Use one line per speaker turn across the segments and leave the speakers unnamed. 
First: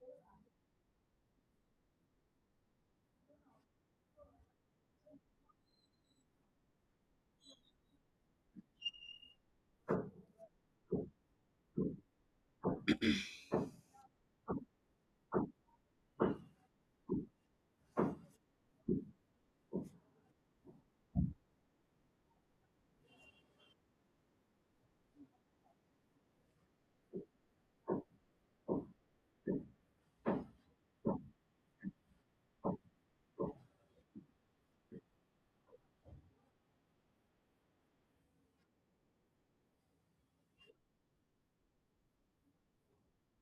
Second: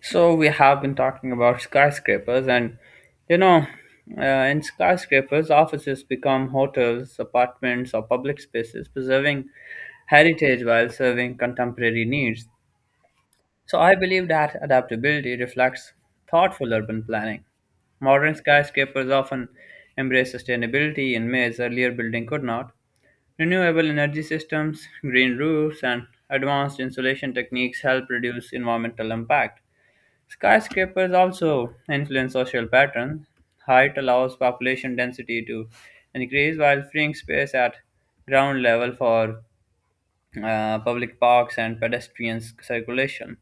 So we have been talking about skyscrapers, and you know, in skyscrapers, offices become hotels, apartments, or public spaces, preserving heritage while serving contemporary needs. So I believe that adaptability reflects thoughtful urban planning. Modern skyscrapers often embrace sustainability in ways earlier building could not. Renewable energy systems, green roofs, and advanced insulation techniques help reduce environmental impact. Skyscrapers also influence social patterns. Height allows population density to increase while freeing space at ground level for public parks and pedestrian circulation.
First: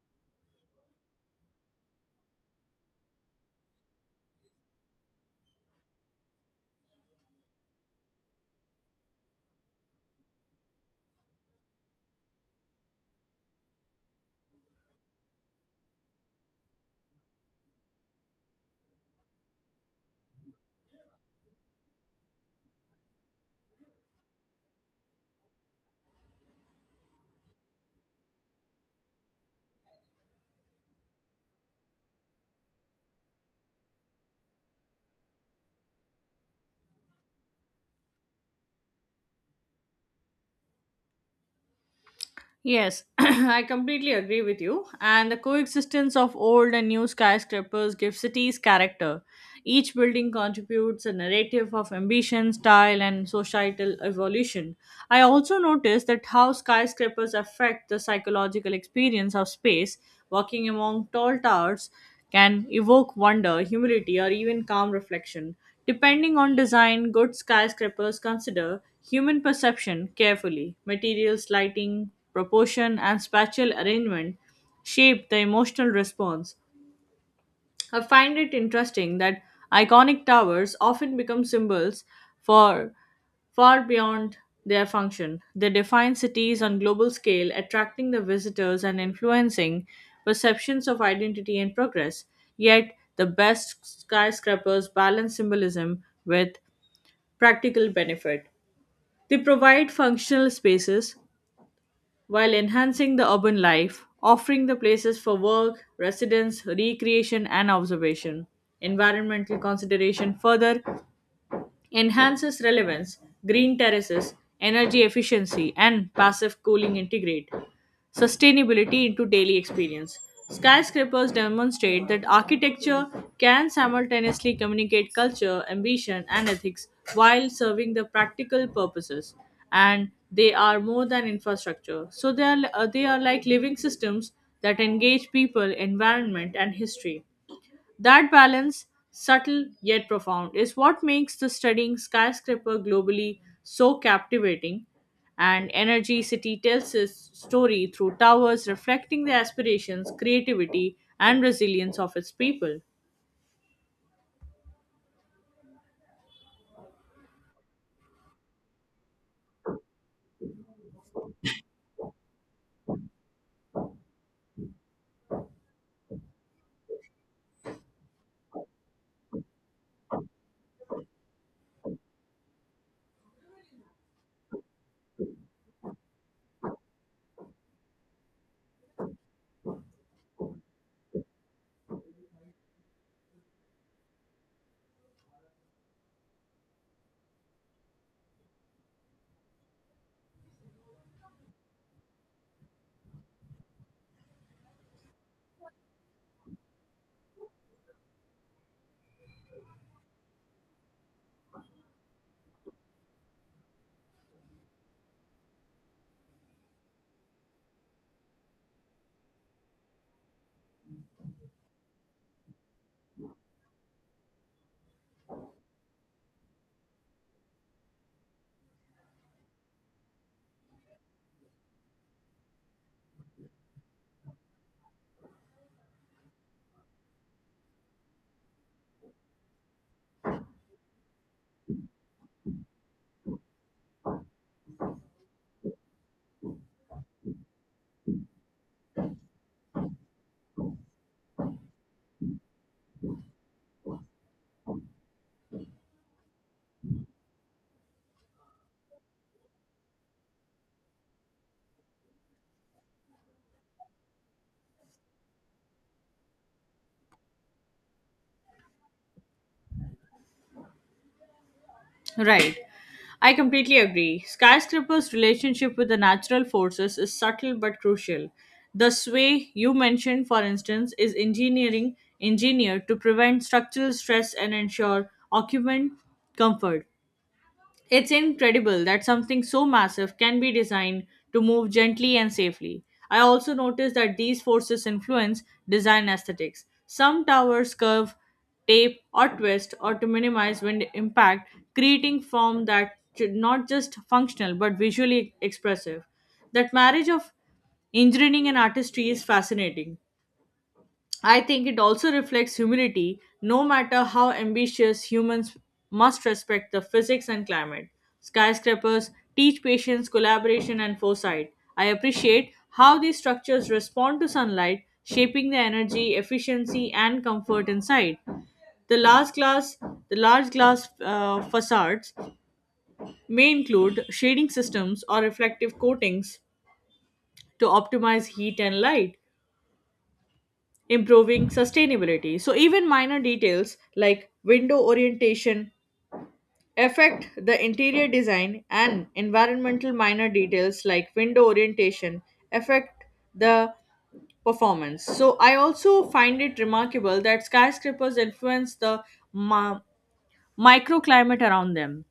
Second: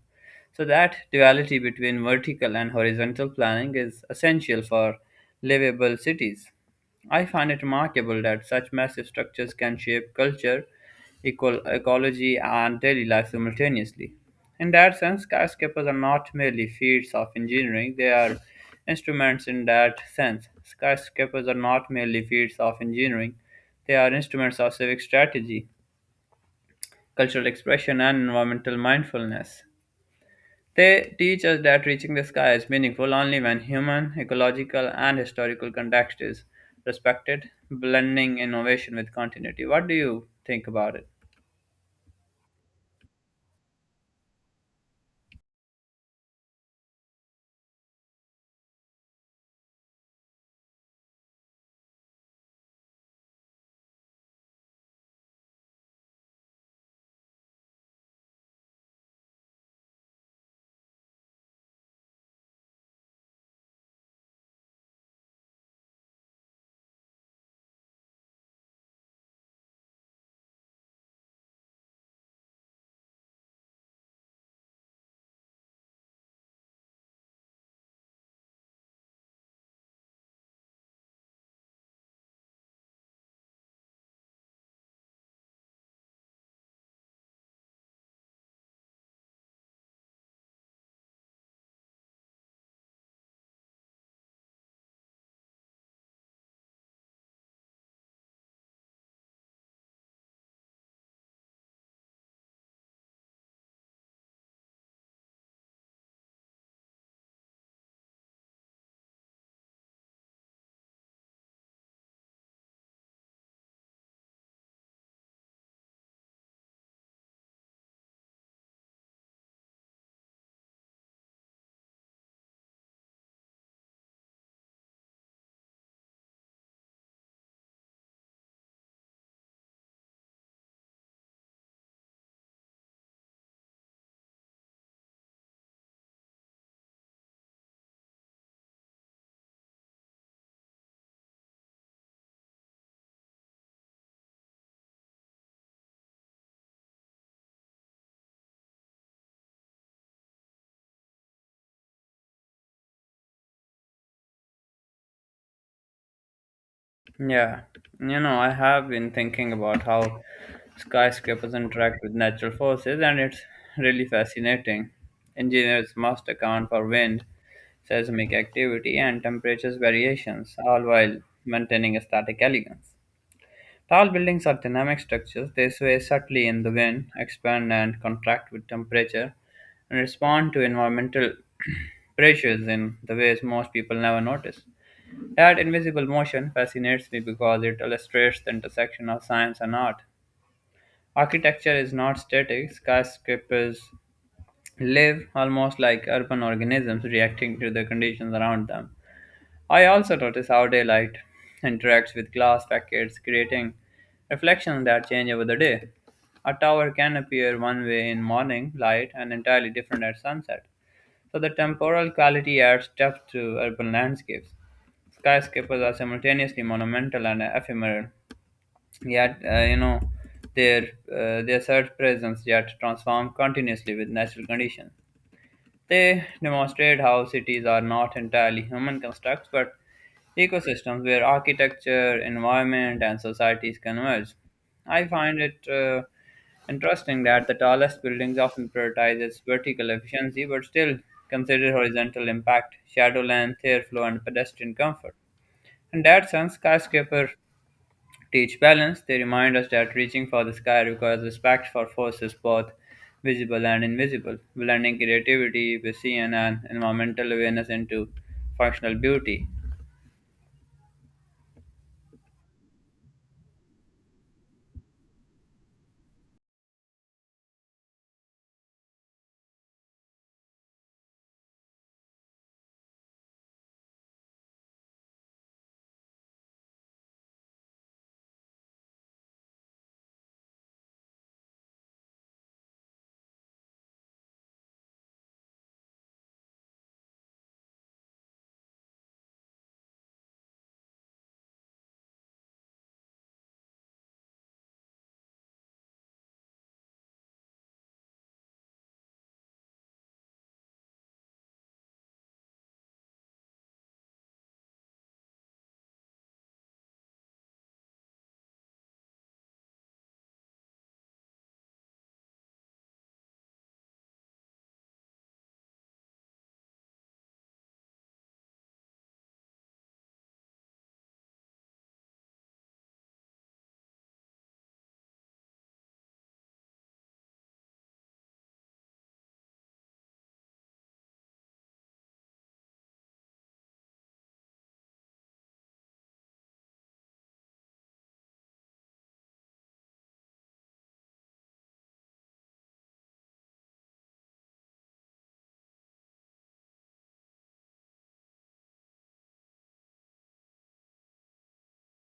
So that duality between vertical and horizontal planning is essential for livable cities. I find it remarkable that such massive structures can shape culture, ecology, and daily life simultaneously. In that sense, skyscrapers are not merely feats of engineering, they are instruments in that sense. Skyscrapers are not merely feats of engineering, they are instruments of civic strategy, cultural expression, and environmental mindfulness. They teach us that reaching the sky is meaningful only when human, ecological, and historical context is respected, blending innovation with continuity. What do you think about it?
Yes, I completely agree with you. And the coexistence of old and new skyscrapers gives cities character. Each building contributes a narrative of ambition, style, and societal evolution. I also noticed that how skyscrapers affect the psychological experience of space. Walking among tall towers can evoke wonder, humility, or even calm reflection. Depending on design, good skyscrapers consider human perception carefully. Materials, lighting, proportion, and spatial arrangement shape the emotional response. I find it interesting that iconic towers often become symbols for far beyond their function. They define cities on global scale, attracting the visitors and influencing perceptions of identity and progress. Yet, the best skyscrapers balance symbolism with practical benefit. They provide functional spaces while enhancing the urban life, offering the places for work, residence, recreation, and observation. Environmental consideration further enhances relevance, green terraces, energy efficiency, and passive cooling integrate sustainability into daily experience. Skyscrapers demonstrate that architecture can simultaneously communicate culture, ambition, and ethics while serving the practical purposes. And they are more than infrastructure. So they are like living systems that engage people, environment, and history. That balance, subtle yet profound, is what makes the studying skyscraper globally so captivating. And Energy City tells its story through towers reflecting the aspirations, creativity, and resilience of its people.
Yeah, I have been thinking about how skyscrapers interact with natural forces, and it's really fascinating. Engineers must account for wind, seismic activity, and temperatures variations, all while maintaining a static elegance. Tall buildings are dynamic structures. They sway subtly in the wind, expand and contract with temperature, and respond to environmental pressures in the ways most people never notice. That invisible motion fascinates me because it illustrates the intersection of science and art. Architecture is not static, skyscrapers live almost like urban organisms reacting to the conditions around them. I also notice how daylight interacts with glass facades, creating reflections that change over the day. A tower can appear one way in morning light and entirely different at sunset, so the temporal quality adds depth to urban landscapes. Skyscrapers are simultaneously monumental and ephemeral, yet their their surge presence yet transform continuously with natural conditions. They demonstrate how cities are not entirely human constructs but ecosystems where architecture, environment, and societies converge. I find it interesting that the tallest buildings often prioritize its vertical efficiency but still consider horizontal impact, shadow length, airflow, and pedestrian comfort. In that sense, skyscraper teach balance, they remind us that reaching for the sky requires respect for forces both visible and invisible, blending creativity, vision, and environmental awareness into functional beauty.
Right. I completely agree. Skyscraper's relationship with the natural forces is subtle but crucial. The sway you mentioned, for instance, is engineering engineered to prevent structural stress and ensure occupant comfort. It's incredible that something so massive can be designed to move gently and safely. I also noticed that these forces influence design aesthetics. Some towers curve, tape, or twist, or to minimize wind impact, creating form that should not just functional but visually expressive. That marriage of engineering and artistry is fascinating. I think it also reflects humility. No matter how ambitious, humans must respect the physics and climate. Skyscrapers teach patience, collaboration, and foresight. I appreciate how these structures respond to sunlight, shaping the energy, efficiency, and comfort inside. The large glass, the large glass facades may include shading systems or reflective coatings to optimize heat and light, improving sustainability. So, even minor details like window orientation affect the interior design, and environmental minor details like window orientation affect the performance. So, I also find it remarkable that skyscrapers influence the ma- microclimate around them.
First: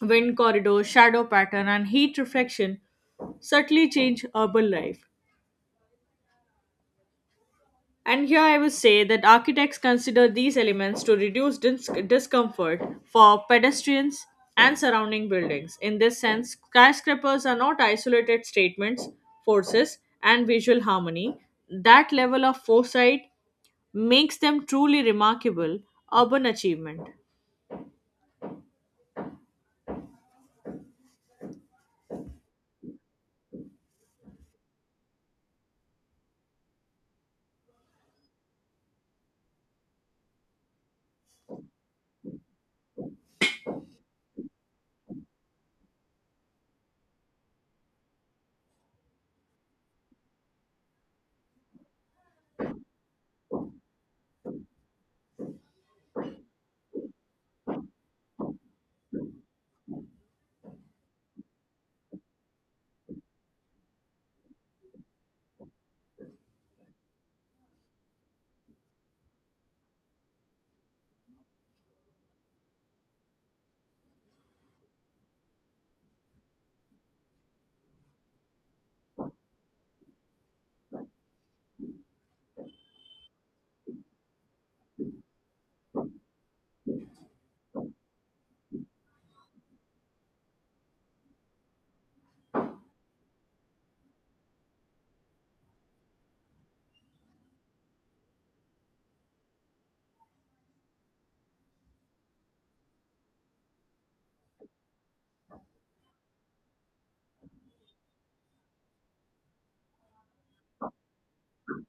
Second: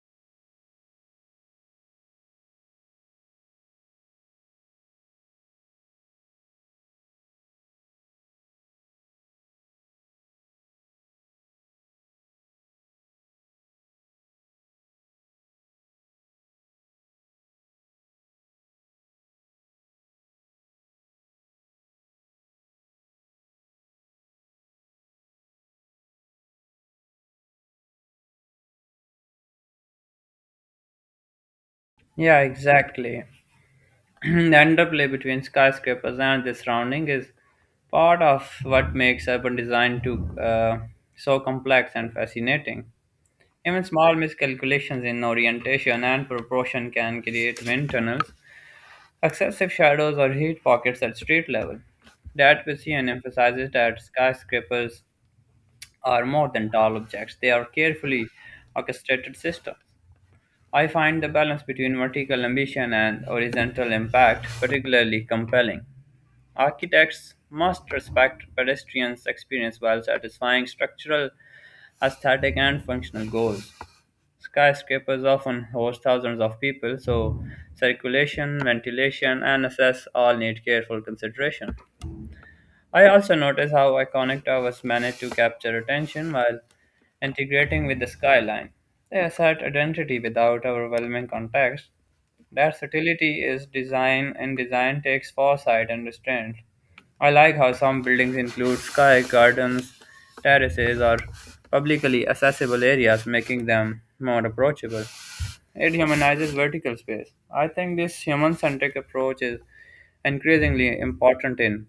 Wind corridors, shadow pattern, and heat reflection subtly change urban life. And here I would say that architects consider these elements to reduce discomfort for pedestrians and surrounding buildings. In this sense, skyscrapers are not isolated statements, forces, and visual harmony. That level of foresight makes them truly remarkable urban achievement.
Yeah, exactly. The interplay between skyscrapers and the surrounding is part of what makes urban design to so complex and fascinating. Even small miscalculations in orientation and proportion can create windtunnels, excessive shadows or heat pockets at street level. That Pisian emphasizes that skyscrapers are more than tall objects, they are carefully orchestrated systems. I find the balance between vertical ambition and horizontal impact particularly compelling. Architects must respect pedestrians' experience while satisfying structural, aesthetic, and functional goals. Skyscrapers often host thousands of people, so circulation, ventilation, and access all need careful consideration. I also notice how iconic towers manage to capture attention while integrating with the skyline. They assert identity without overwhelming context. Their subtlety is design, and design takes foresight and restraint. I like how some buildings include sky gardens, terraces, or publicly accessible areas, making them more approachable. It humanizes vertical space. I think this human centric approach is increasingly important in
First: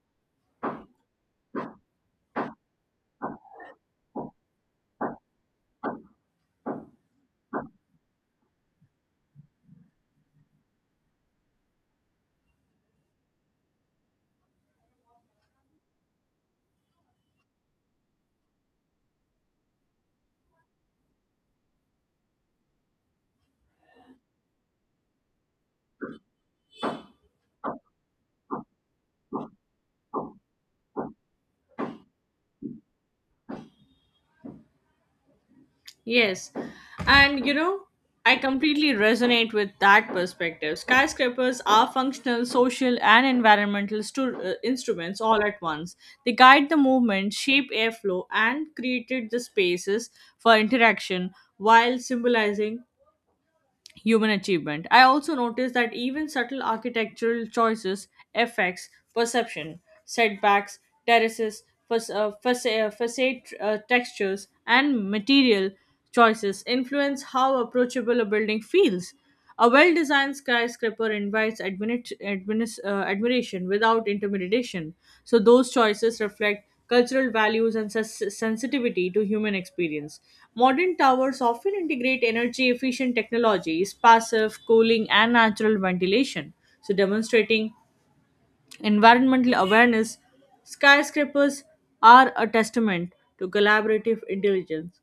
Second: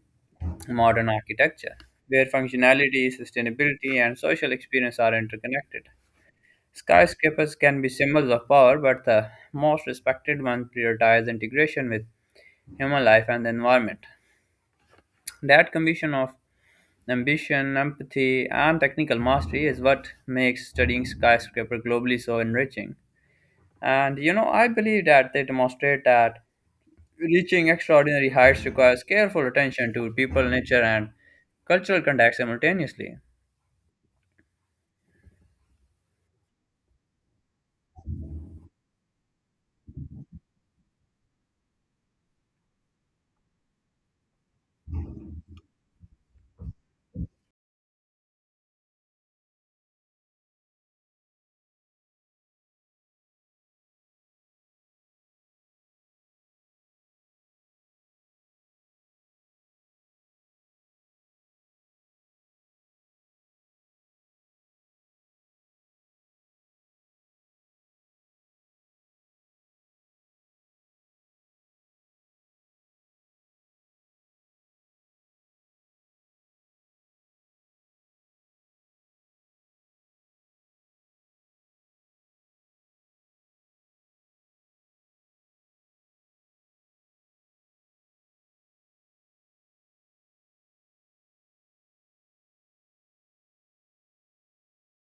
modern architecture, where functionality, sustainability, and social experience are interconnected. Skyscrapers can be symbols of power, but the most respected ones prioritize integration with human life and the environment. That combination of ambition, empathy, and technical mastery is what makes studying skyscraper globally so enriching. And I believe that they demonstrate that reaching extraordinary heights requires careful attention to people, nature, and cultural context simultaneously.
Yes. And you know, I completely resonate with that perspective. Skyscrapers are functional, social, and environmental instruments all at once. They guide the movement, shape airflow, and created the spaces for interaction while symbolizing human achievement. I also noticed that even subtle architectural choices affects perception, setbacks, terraces, facade textures, and material choices influence how approachable a building feels. A well designed skyscraper invites admiration without intimidation, so those choices reflect cultural values and sensitivity to human experience. Modern towers often integrate energy efficient technologies, passive cooling, and natural ventilation, so demonstrating environmental awareness. Skyscrapers are a testament to collaborative intelligence.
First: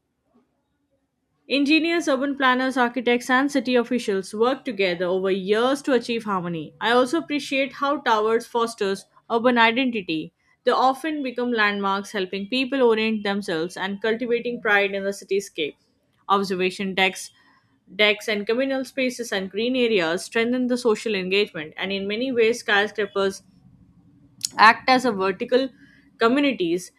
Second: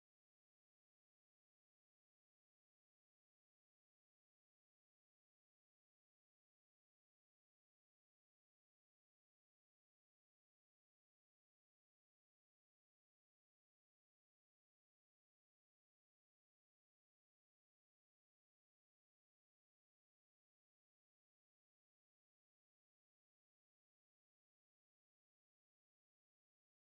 Engineers, urban planners, architects, and city officials work together over years to achieve harmony. I also appreciate how towers fosters urban identity. They often become landmarks, helping people orient themselves and cultivating pride in the cityscape. Observation decks, decks, and communal spaces and green areas strengthen the social engagement, and in many ways, skyscrapers act as a vertical communities.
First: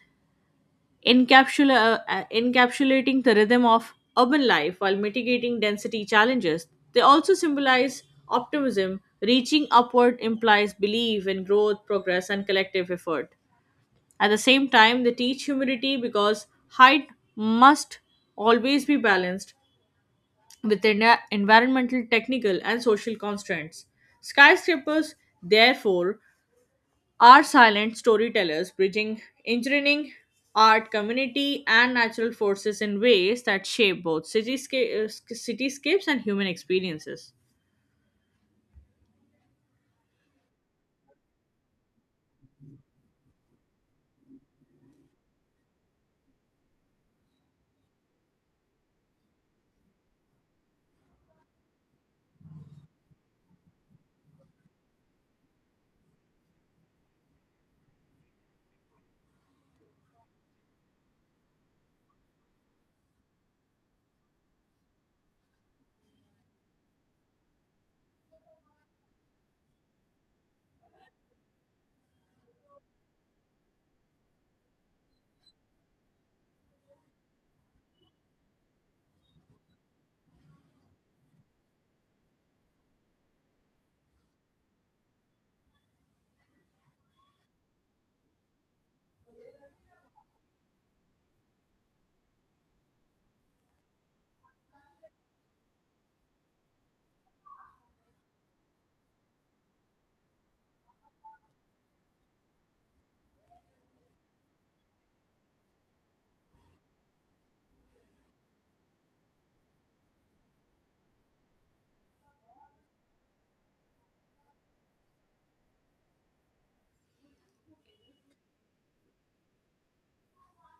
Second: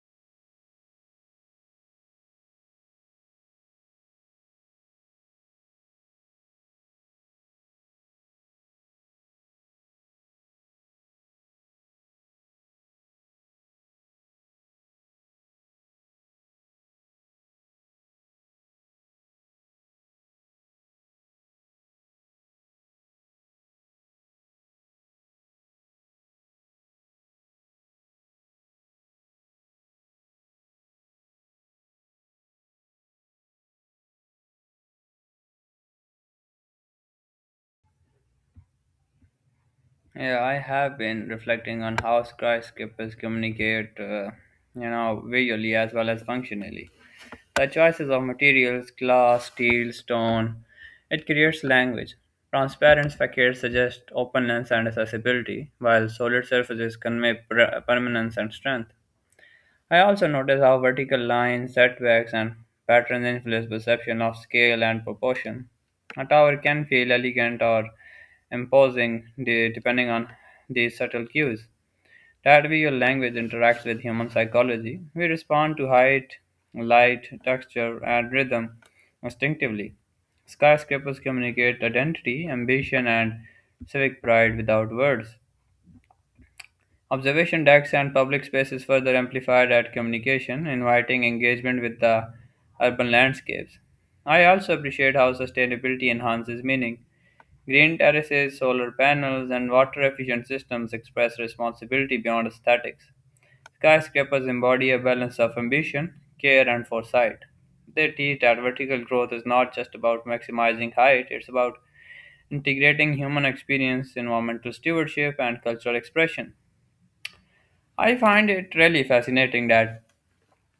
Encapsulating the rhythm of urban life while mitigating density challenges. They also symbolize optimism. Reaching upward implies belief in growth, progress, and collective effort. At the same time, they teach humility because height must always be balanced with environmental, technical, and social constraints. Skyscrapers, therefore, are silent storytellers bridging engineering, art, community, and natural forces in ways that shape both cityscapes and human experiences.
Yeah, I have been reflecting on how skyscrapers communicate, visually as well as functionally. The choices of materials, glass, steel, stone, it creates language. Transparent facades suggest openness and accessibility, while solid surfaces convey permanence and strength. I also notice how vertical lines, setbacks, and patterns influence perception of scale and proportion. A tower can feel elegant or imposing depending on these subtle cues. That way, your language interacts with human psychology. We respond to height, light, texture, and rhythm instinctively. Skyscrapers communicate identity, ambition, and civic pride without words. Observation decks and public spaces further amplified at communication, inviting engagement with the urban landscapes. I also appreciate how sustainability enhances meaning. Green terraces, solar panels, and water efficient systems express responsibility beyond aesthetics. Skyscrapers embody a balance of ambition, care, and foresight. They teach that vertical growth is not just about maximizing height, it's about integrating human experience, environmental stewardship, and cultural expression. I find it really fascinating that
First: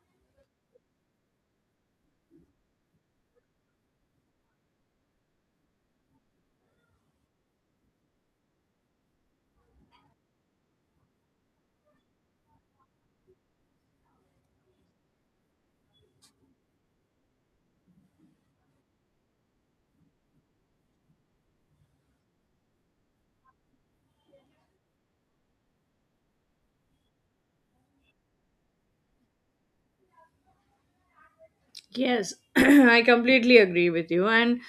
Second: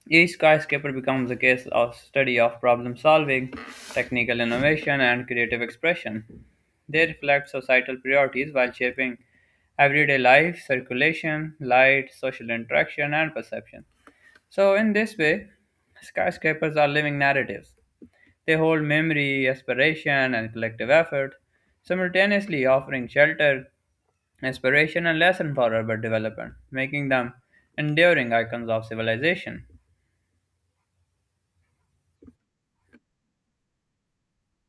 each skyscraper becomes a case of study of problem solving, technical innovation, and creative expression. They reflect societal priorities while shaping everyday life, circulation, light, social interaction, and perception. So, in this way, skyscrapers are living narratives. They hold memory, aspiration, and collective effort, simultaneously offering shelter, inspiration and lesson for urban development, making them enduring icons of civilization.
Yes, I completely agree with you. And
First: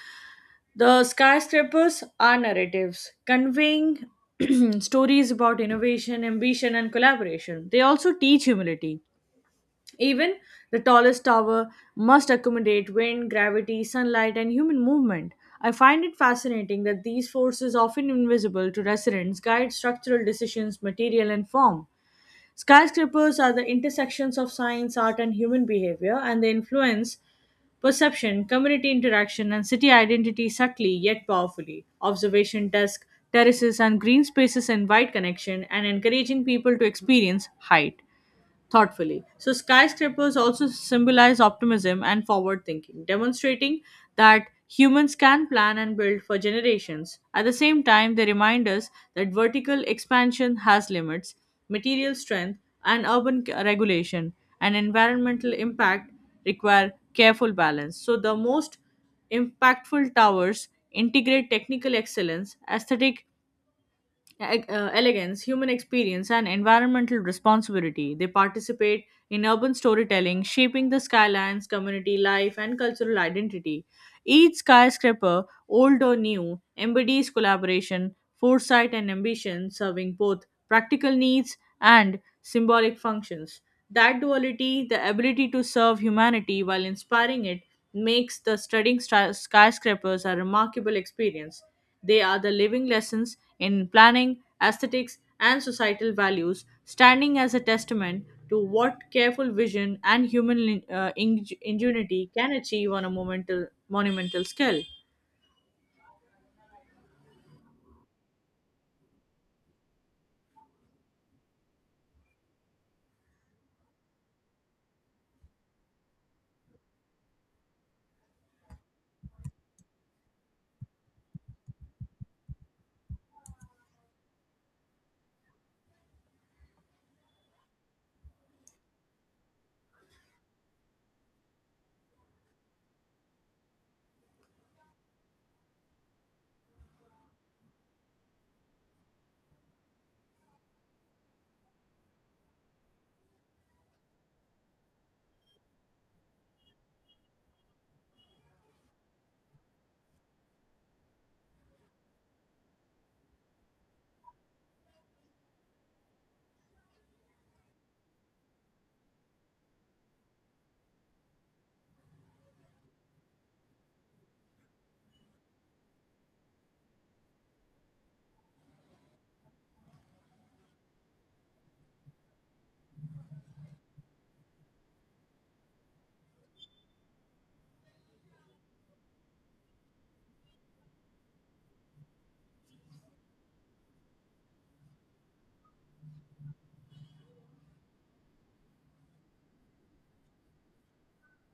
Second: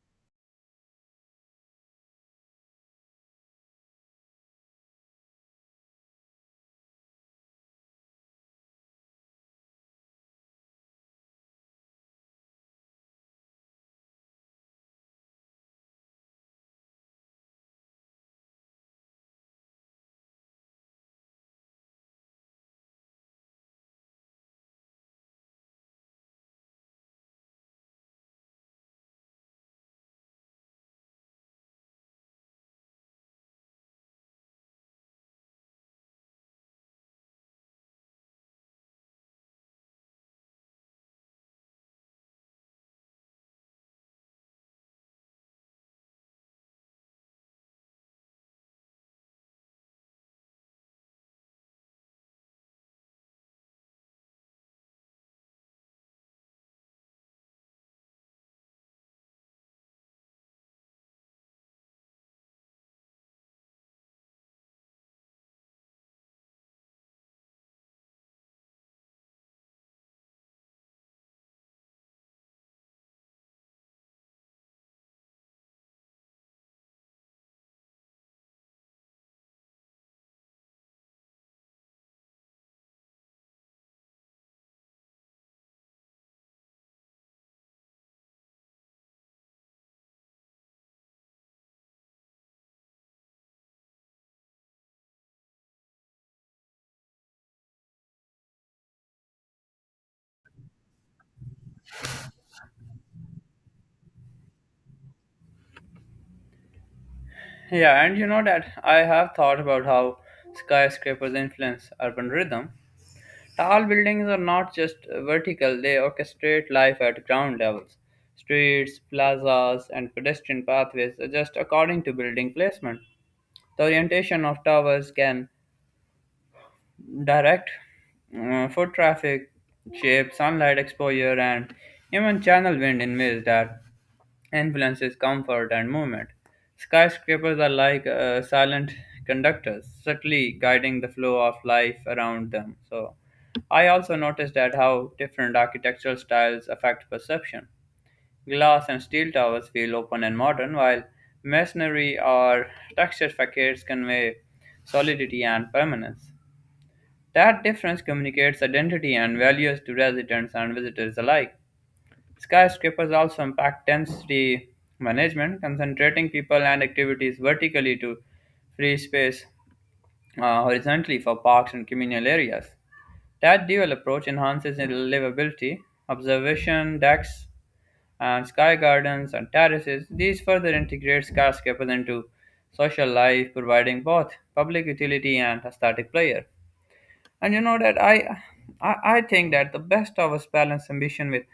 the skyscrapers are narratives conveying stories about innovation, ambition, and collaboration. They also teach humility. Even the tallest tower must accommodate wind, gravity, sunlight, and human movement. I find it fascinating that these forces, often invisible to residents, guide structural decisions, material, and form. Skyscrapers are the intersections of science, art, and human behavior, and they influence perception, community interaction, and city identity subtly yet powerfully. Observation desk, terraces, and green spaces invite connection and encouraging people to experience height thoughtfully. So, skyscrapers also symbolize optimism and forward thinking, demonstrating that humans can plan and build for generations. At the same time, they remind us that vertical expansion has limits, material strength, and urban regulation and environmental impact require careful balance. So, the most impactful towers integrate technical excellence, aesthetic elegance, human experience, and environmental responsibility. They participate in urban storytelling, shaping the skylines, community life, and cultural identity. Each skyscraper old or new, embodies collaboration, foresight, and ambition, serving both practical needs and symbolic functions. That duality, the ability to serve humanity while inspiring it, makes the studying skyscrapers a remarkable experience. They are the living lessons in planning, aesthetics, and societal values, standing as a testament to what careful vision and human ingenuity can achieve on a monumental scale.
Yeah, and you know that I have thought about how skyscrapers influence urban rhythm. Tall buildings are not just vertical, they orchestrate life at ground levels. Streets, plazas, and pedestrian pathways adjust according to building placement. The orientation of towers can direct foot traffic, shape, sunlight exposure, and even channel wind in ways that influences comfort and movement. Skyscrapers are like silent conductors, subtly guiding the flow of life around them. So, I also noticed that how different architectural styles affect perception. Glass and steel towers feel open and modern, while masonry or textured facades convey solidity and permanence. That difference communicates identity and values to residents and visitors alike. Skyscrapers also impact density management, concentrating people and activities vertically to free space horizontally for parks and communal areas. That dual approach enhances livability, observation decks, and sky gardens and terraces. These further integrate skyscrapers into social life, providing both public utility and aesthetic pleasure. And I think that the best towers balance ambition with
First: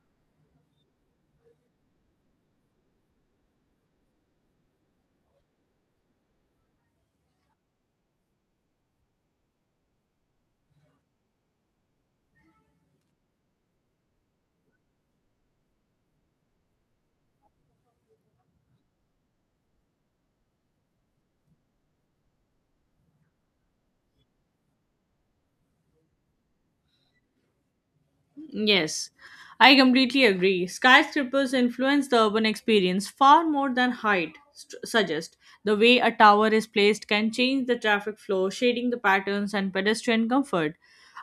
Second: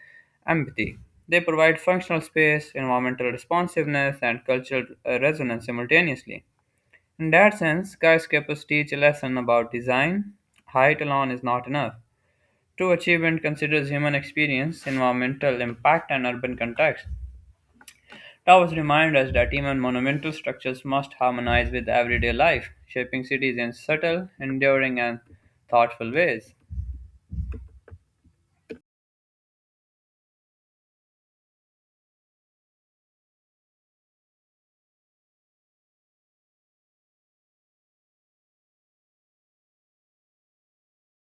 empathy. They provide functional space, environmental responsiveness, and cultural resonance simultaneously. In that sense, skyscrapers teach a lesson about design. Height alone is not enough. True achievement considers human experience, environmental impact, and urban context. Towers remind us that even monumental structures must harmonize with everyday life, shaping cities in subtle, enduring, and thoughtful ways.
Yes, I completely agree. Skyscrapers influence the urban experience far more than height suggests. The way a tower is placed can change the traffic flow, shading the patterns and pedestrian comfort.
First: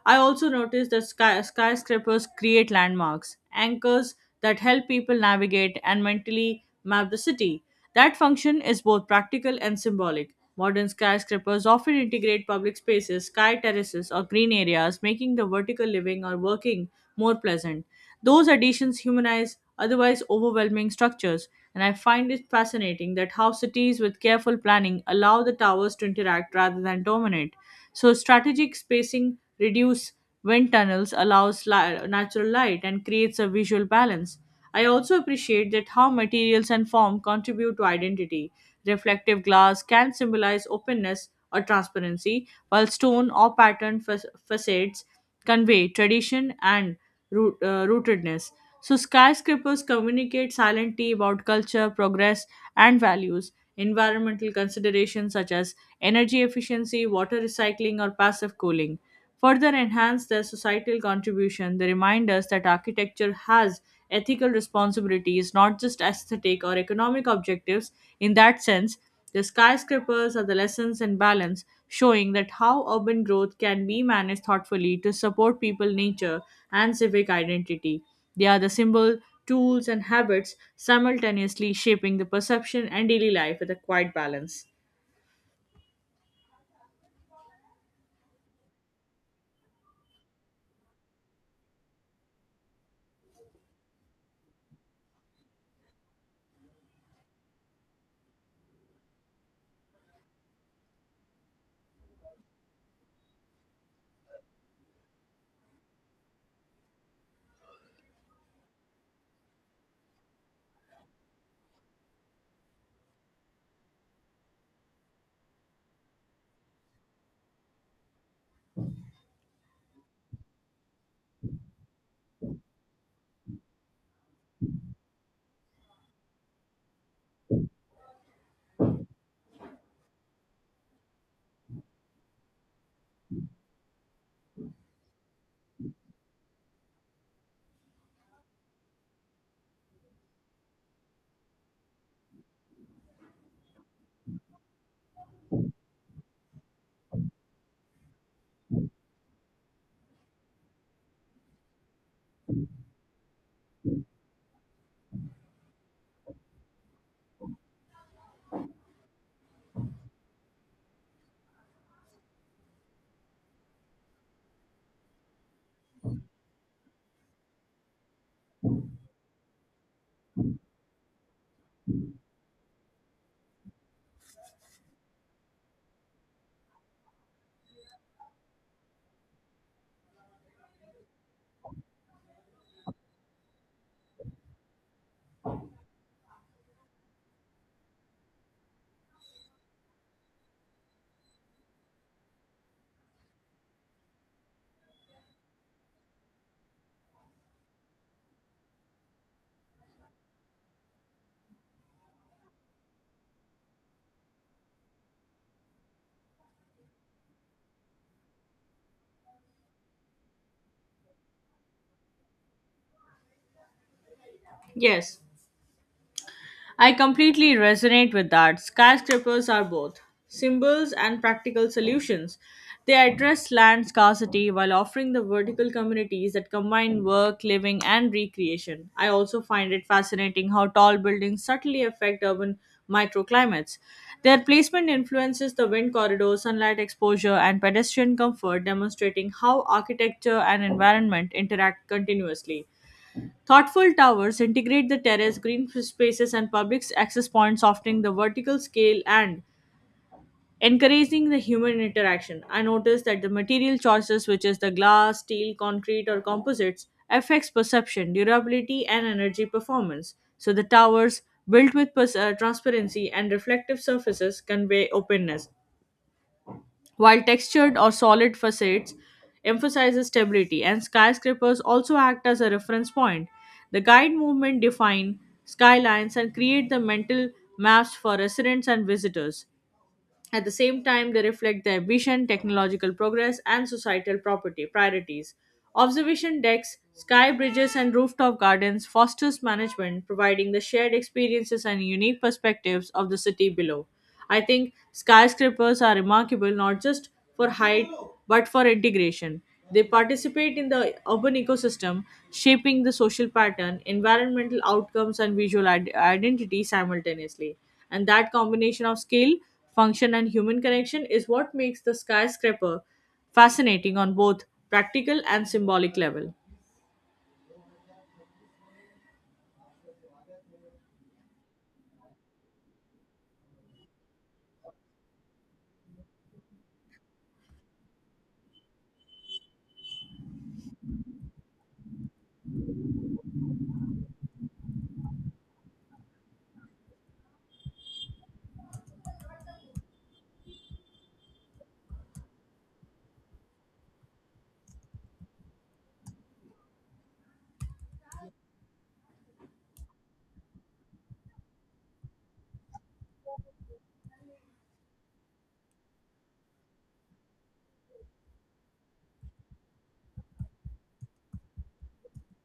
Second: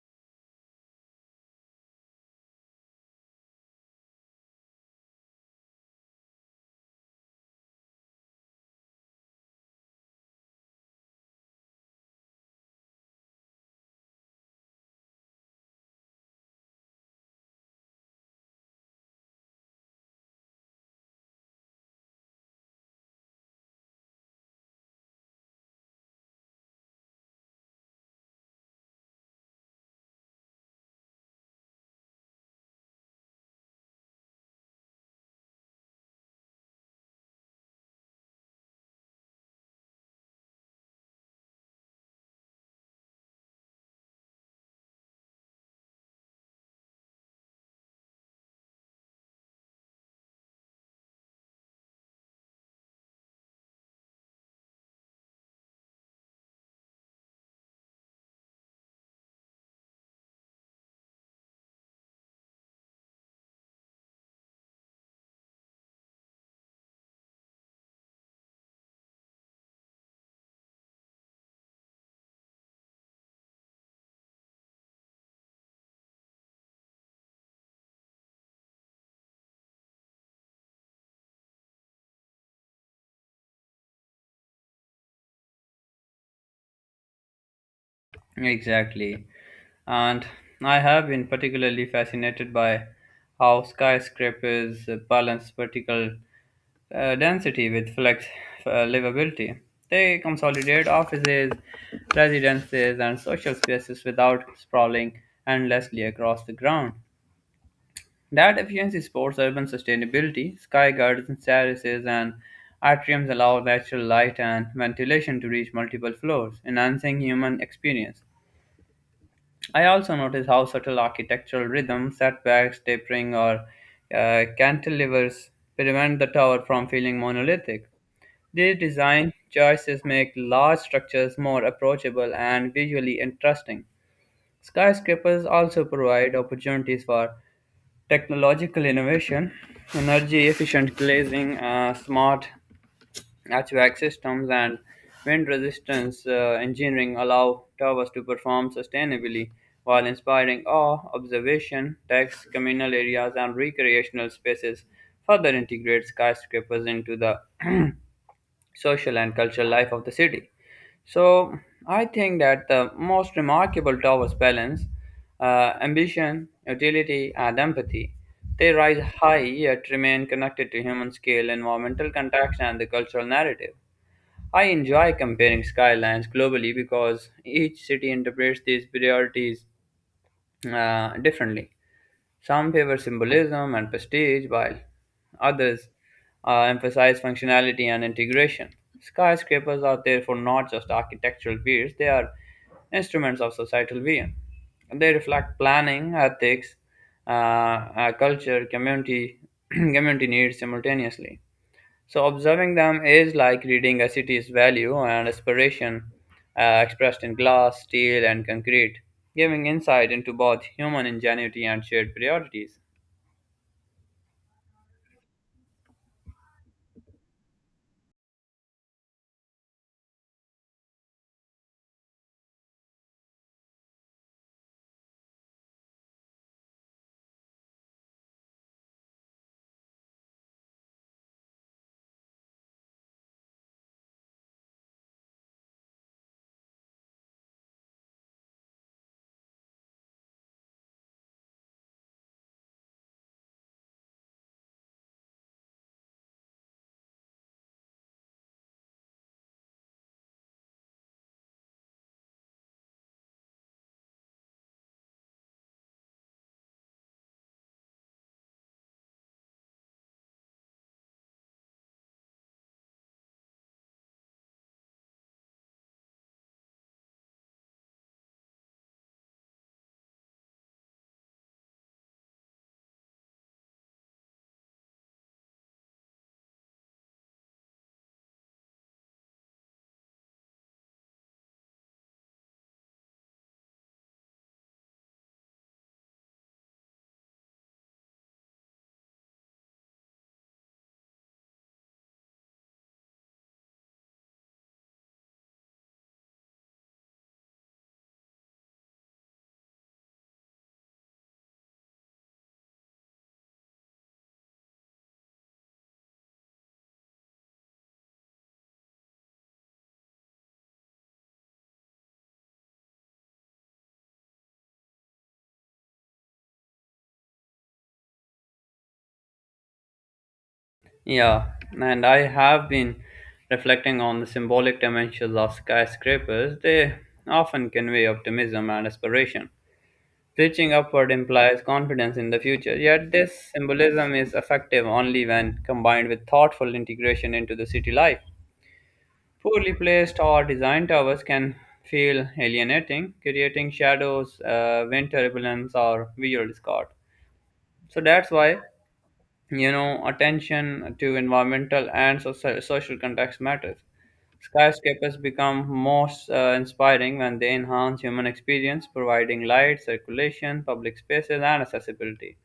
I also noticed that skyscrapers create landmarks, anchors that help people navigate and mentally map the city. That function is both practical and symbolic. Modern skyscrapers often integrate public spaces, sky terraces, or green areas, making the vertical living or working more pleasant. Those additions humanize otherwise overwhelming structures, and I find it fascinating that how cities with careful planning allow the towers to interact rather than dominate. So, strategic spacing reduce wind tunnels, allows natural light, and creates a visual balance. I also appreciate that how materials and form contribute to identity. Reflective glass can symbolize openness or transparency, while stone or pattern facades convey tradition and rootedness. So, skyscrapers communicate silently about culture, progress, and values. Environmental considerations such as energy efficiency, water recycling, or passive cooling further enhance their societal contribution. They remind us that architecture has ethical responsibilities, not just aesthetic or economic objectives, in that sense, the skyscrapers are the lessons in balance, showing that how urban growth can be managed thoughtfully to support people, nature, and civic identity. They are the symbol, tools, and habits simultaneously shaping the perception and daily life with a quiet balance.
Exactly. And I have been particularly fascinated by how skyscrapers balance vertical density with flex livability. They consolidate offices, residences, and social spaces without sprawling endlessly across the ground. That efficiency supports urban sustainability. Sky gardens, terraces, and atriums allow natural light and ventilation to reach multiple floors, enhancing human experience. I also notice how subtle architectural rhythm, setbacks, tapering, or cantilevers prevent the tower from feeling monolithic. These design choices make large structures more approachable and visually interesting. Skyscrapers also provide opportunities for technological innovation, energy efficient glazing, smart HVAC systems and wind resistance engineering allow towers to perform sustainably while inspiring awe, observation, text, communal areas, and recreational spaces. Further integrates skyscrapers into the social and cultural life of the city. So I think that the most remarkable towers balance ambition, utility, and empathy. They rise high yet remain connected to human scale, environmental context, and the cultural narrative. I enjoy comparing skylines globally because each city interprets these priorities differently. Some favor symbolism and prestige, while others emphasize functionality and integration. Skyscrapers are therefore not just architectural feats, they are instruments of societal being. They reflect planning, ethics, culture, community, community needs simultaneously. So observing them is like reading a city's value and aspiration expressed in glass, steel, and concrete, giving insight into both human ingenuity and shared priorities.
Yes, I completely resonate with that. Skyscrapers are both symbols and practical solutions. They address land scarcity while offering the vertical communities that combine work, living, and recreation. I also find it fascinating how tall buildings subtly affect urban microclimates. Their placement influences the wind corridor, sunlight exposure, and pedestrian comfort, demonstrating how architecture and environment interact continuously. Thoughtful towers integrate the terrace, green spaces, and public access points, softening the vertical scale and encouraging the human interaction. I noticed that the material choices, which is the glass, steel, concrete, or composites, affects perception, durability, and energy performance. So the towers built with transparency and reflective surfaces convey openness, while textured or solid facades emphasizes stability and skyscrapers also act as a reference point the guide movement define skylines and create the mental maps for residents and visitors at the same time, they reflect the ambition, technological progress, and societal property priorities. Observation decks, sky bridges, and rooftop gardens fosters management, providing the shared experiences and unique perspectives of the city below. I think skyscrapers are remarkable not just for height but for integration. They participate in the urban ecosystem, shaping the social pattern, environmental outcomes, and visual identity simultaneously. And that combination of skill, function and human connection is what makes the skyscraper fascinating on both practical and symbolic level.
Yeah, and I have been reflecting on the symbolic dimensions of skyscrapers. They often convey optimism and aspiration. Reaching upward implies confidence in the future, yet, this symbolism is effective only when combined with thoughtful integration into the city life. Poorly placed or designed towers can feel alienating, creating shadows, wind turbulence, or visual discord. So that's why, attention to environmental and social context matters. Skyscrapers become most inspiring when they enhance human experience, providing light, circulation, public spaces, and accessibility.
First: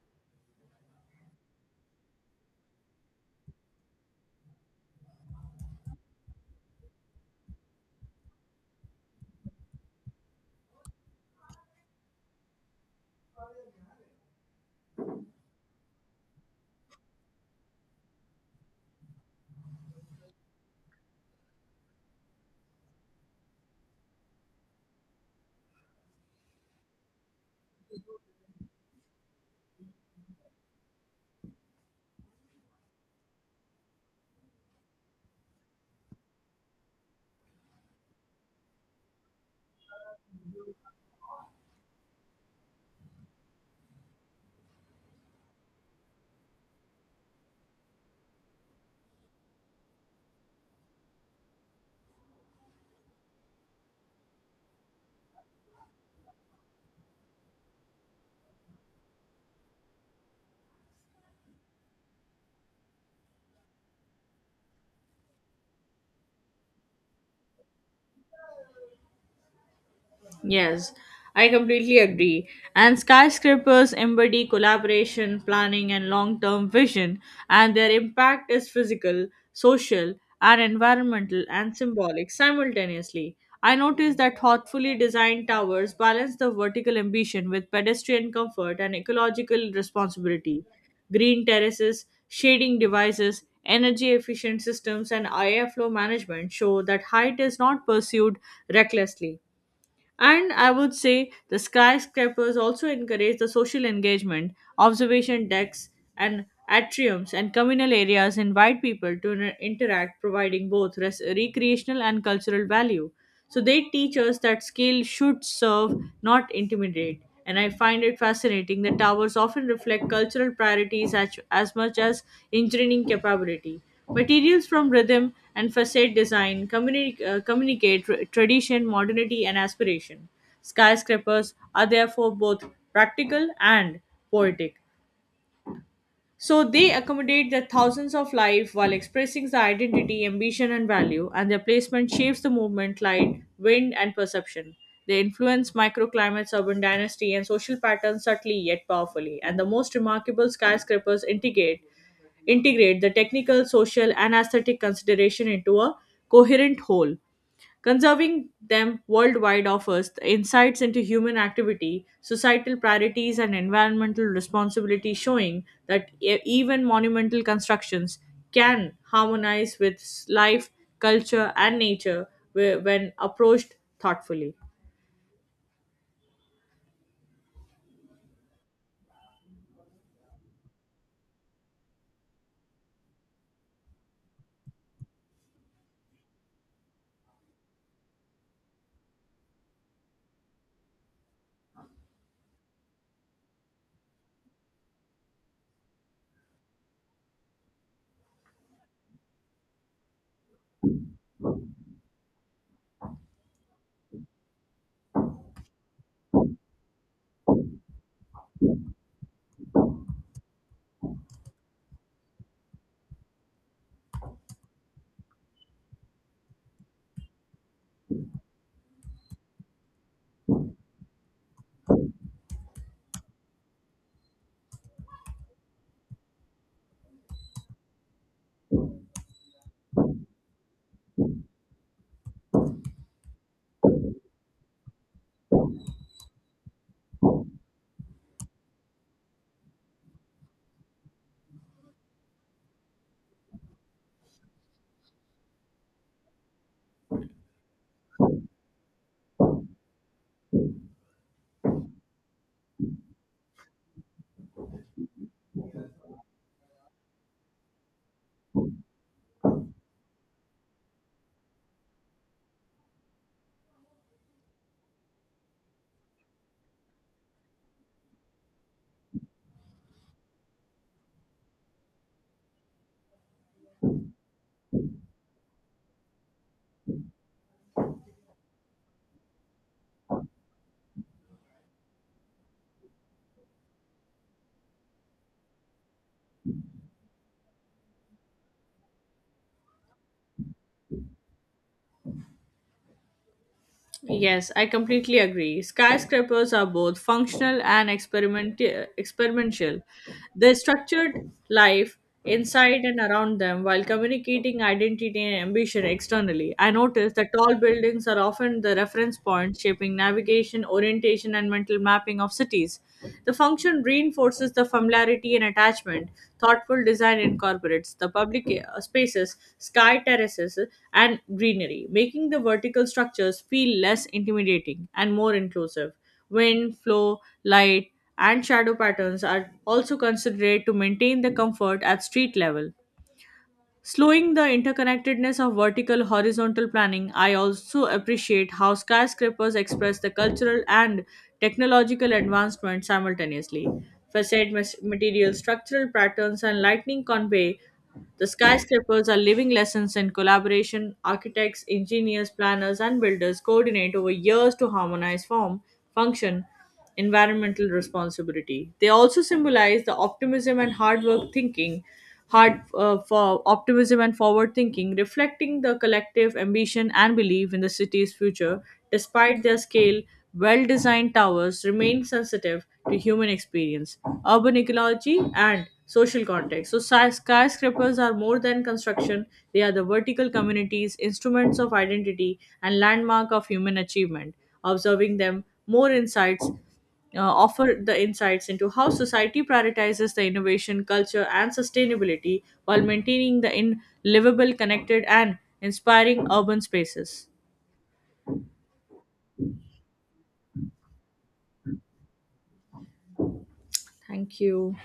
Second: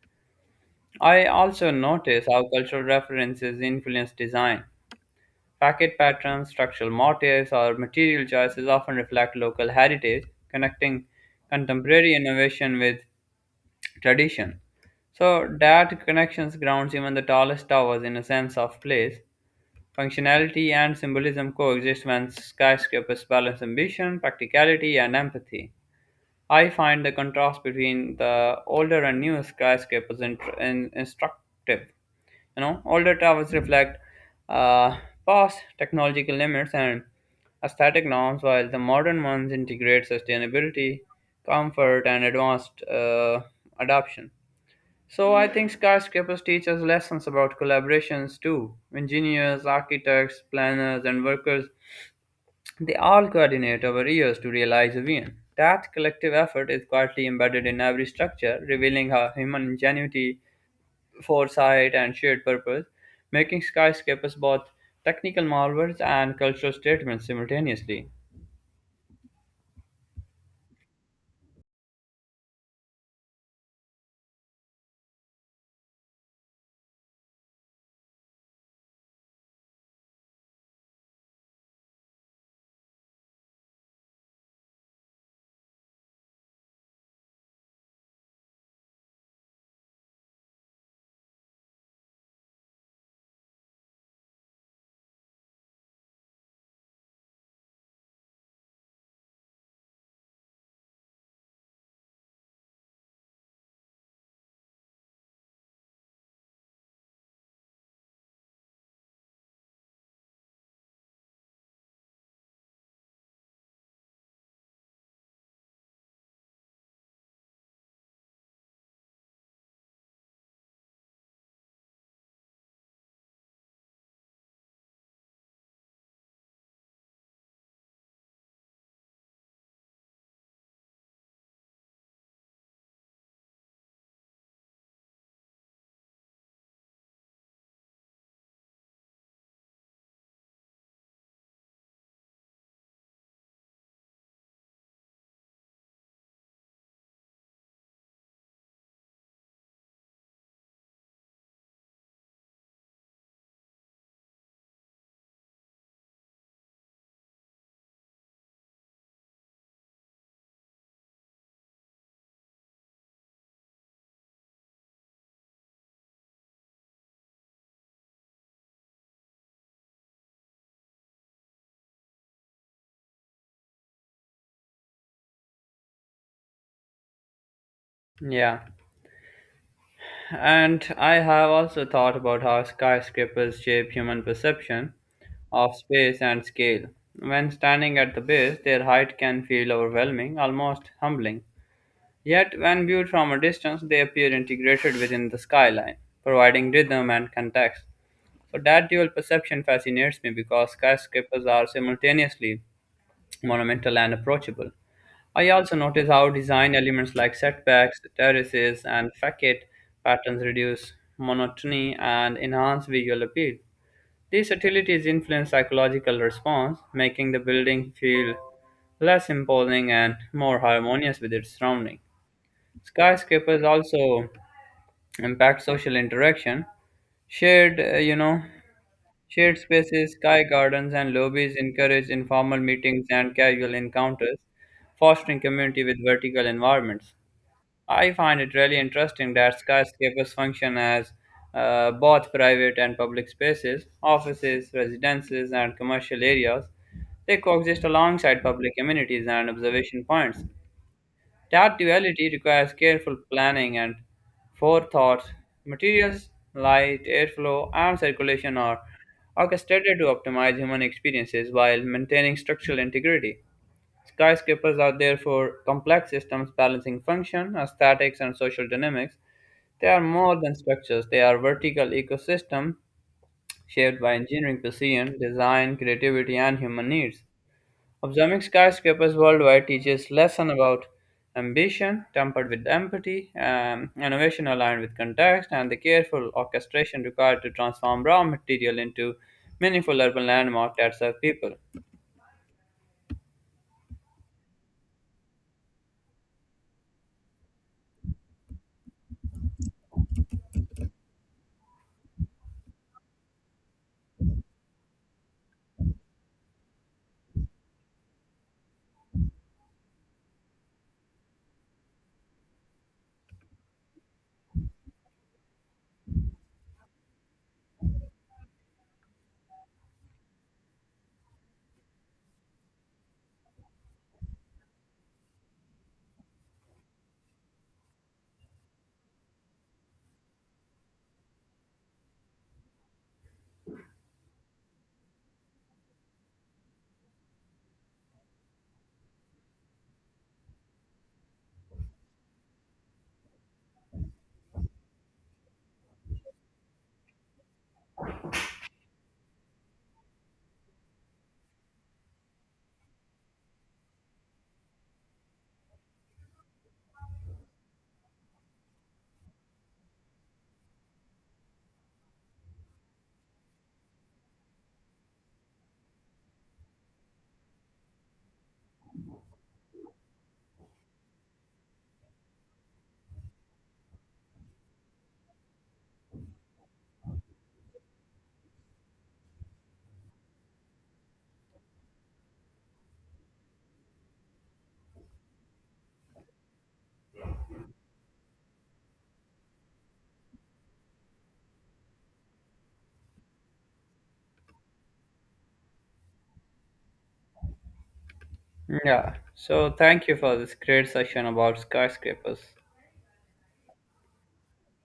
I also notice how cultural references influence design. Packet patterns, structural motifs, or material choices often reflect local heritage, connecting contemporary innovation with tradition. So that connections grounds even the tallest towers in a sense of place. Functionality and symbolism coexist when skyscrapers balance ambition, practicality, and empathy. I find the contrast between the older and newer skyscrapers instructive. You know, older towers reflect uh, past technological limits and aesthetic norms, while the modern ones integrate sustainability, comfort, and advanced adoption. So I think skyscrapers teach us lessons about collaborations too. Engineers, architects, planners, and workers, they all coordinate over years to realize a vision. That collective effort is quietly embedded in every structure, revealing how human ingenuity foresight, and shared purpose, making skyscrapers both technical marvels and cultural statements simultaneously.
Yes, I completely agree. And skyscrapers embody collaboration, planning, and long term vision, and their impact is physical, social, and environmental and symbolic simultaneously. I noticed that thoughtfully designed towers balance the vertical ambition with pedestrian comfort and ecological responsibility. Green terraces, shading devices, energy efficient systems, and airflow management show that height is not pursued recklessly and I would say the skyscrapers also encourage the social engagement, observation decks, and atriums and communal areas invite people to interact, providing both recreational and cultural value. So they teach us that skill should serve, not intimidate. And I find it fascinating that towers often reflect cultural priorities as much as engineering capability. Materials from rhythm and facade design communicate tradition, modernity, and aspiration. Skyscrapers are therefore both practical and poetic. So they accommodate the thousands of life while expressing the identity, ambition, and value, and their placement shapes the movement, light, wind, and perception. They influence microclimates, urban dynasty, and social patterns subtly yet powerfully. And the most remarkable skyscrapers integrate the technical, social, and aesthetic consideration into a coherent whole. Conserving them worldwide offers the insights into human activity, societal priorities, and environmental responsibility, showing that even monumental constructions can harmonize with life, culture, and nature when approached thoughtfully.
Yeah, and I have also thought about how skyscrapers shape human perception of space and scale. When standing at the base, their height can feel overwhelming, almost humbling. Yet, when viewed from a distance, they appear integrated within the skyline, providing rhythm and context. So, that dual perception fascinates me because skyscrapers are simultaneously monumental and approachable. I also notice how design elements like setbacks, terraces, and facade patterns reduce monotony and enhance visual appeal. These subtleties influence psychological response, making the building feel less imposing and more harmonious with its surrounding. Skyscrapers also impact social interaction. Shared, uh, you know, Shared spaces, sky gardens, and lobbies encourage informal meetings and casual encounters, fostering community with vertical environments. I find it really interesting that skyscrapers function as both private and public spaces, offices, residences, and commercial areas. They coexist alongside public amenities and observation points, that duality requires careful planning and forethought. Materials, light, airflow, and circulation are orchestrated to optimize human experiences while maintaining structural integrity. Skyscrapers are therefore complex systems balancing function, aesthetics, and social dynamics. They are more than structures, they are vertical ecosystems shaped by engineering precision, design, creativity, and human needs. Observing skyscrapers worldwide teaches lesson about ambition tempered with empathy, innovation aligned with context, and the careful orchestration required to transform raw material into meaningful urban landmark that serve people.
Yes, I completely agree. Skyscrapers are both functional and experimental. They structured life inside and around them while communicating identity and ambition externally. I noticed that tall buildings are often the reference point shaping navigation, orientation, and mental mapping of cities. The function reinforces the familiarity and attachment thoughtful design incorporates the public spaces, sky terraces, and greenery, making the vertical structures feel less intimidating and more inclusive. Wind, flow, light, and shadow patterns are also considered to maintain the comfort at street level. Slowing the interconnectedness of vertical horizontal planning, I also appreciate how skyscrapers express the cultural and technological advancement simultaneously. Facade material, structural patterns, and lightning convey the skyscrapers are living lessons in collaboration. Architects, engineers, planners, and builders coordinate over years to harmonize form, function, environmental responsibility. They also symbolize the optimism and hard work thinking, hard for optimism and forward thinking, reflecting the collective ambition and belief in the city's future. Despite their scale, well designed towers remain sensitive to human experience, urban ecology, and social context. So, skyscrapers are more than construction, they are the vertical communities, instruments of identity, and landmark of human achievement. Observing them more insights, offer the insights into how society prioritizes the innovation, culture, and sustainability while maintaining the in livable, connected, and inspiring urban spaces.
Yeah. So thank you for this great session about skyscrapers.
Thank you.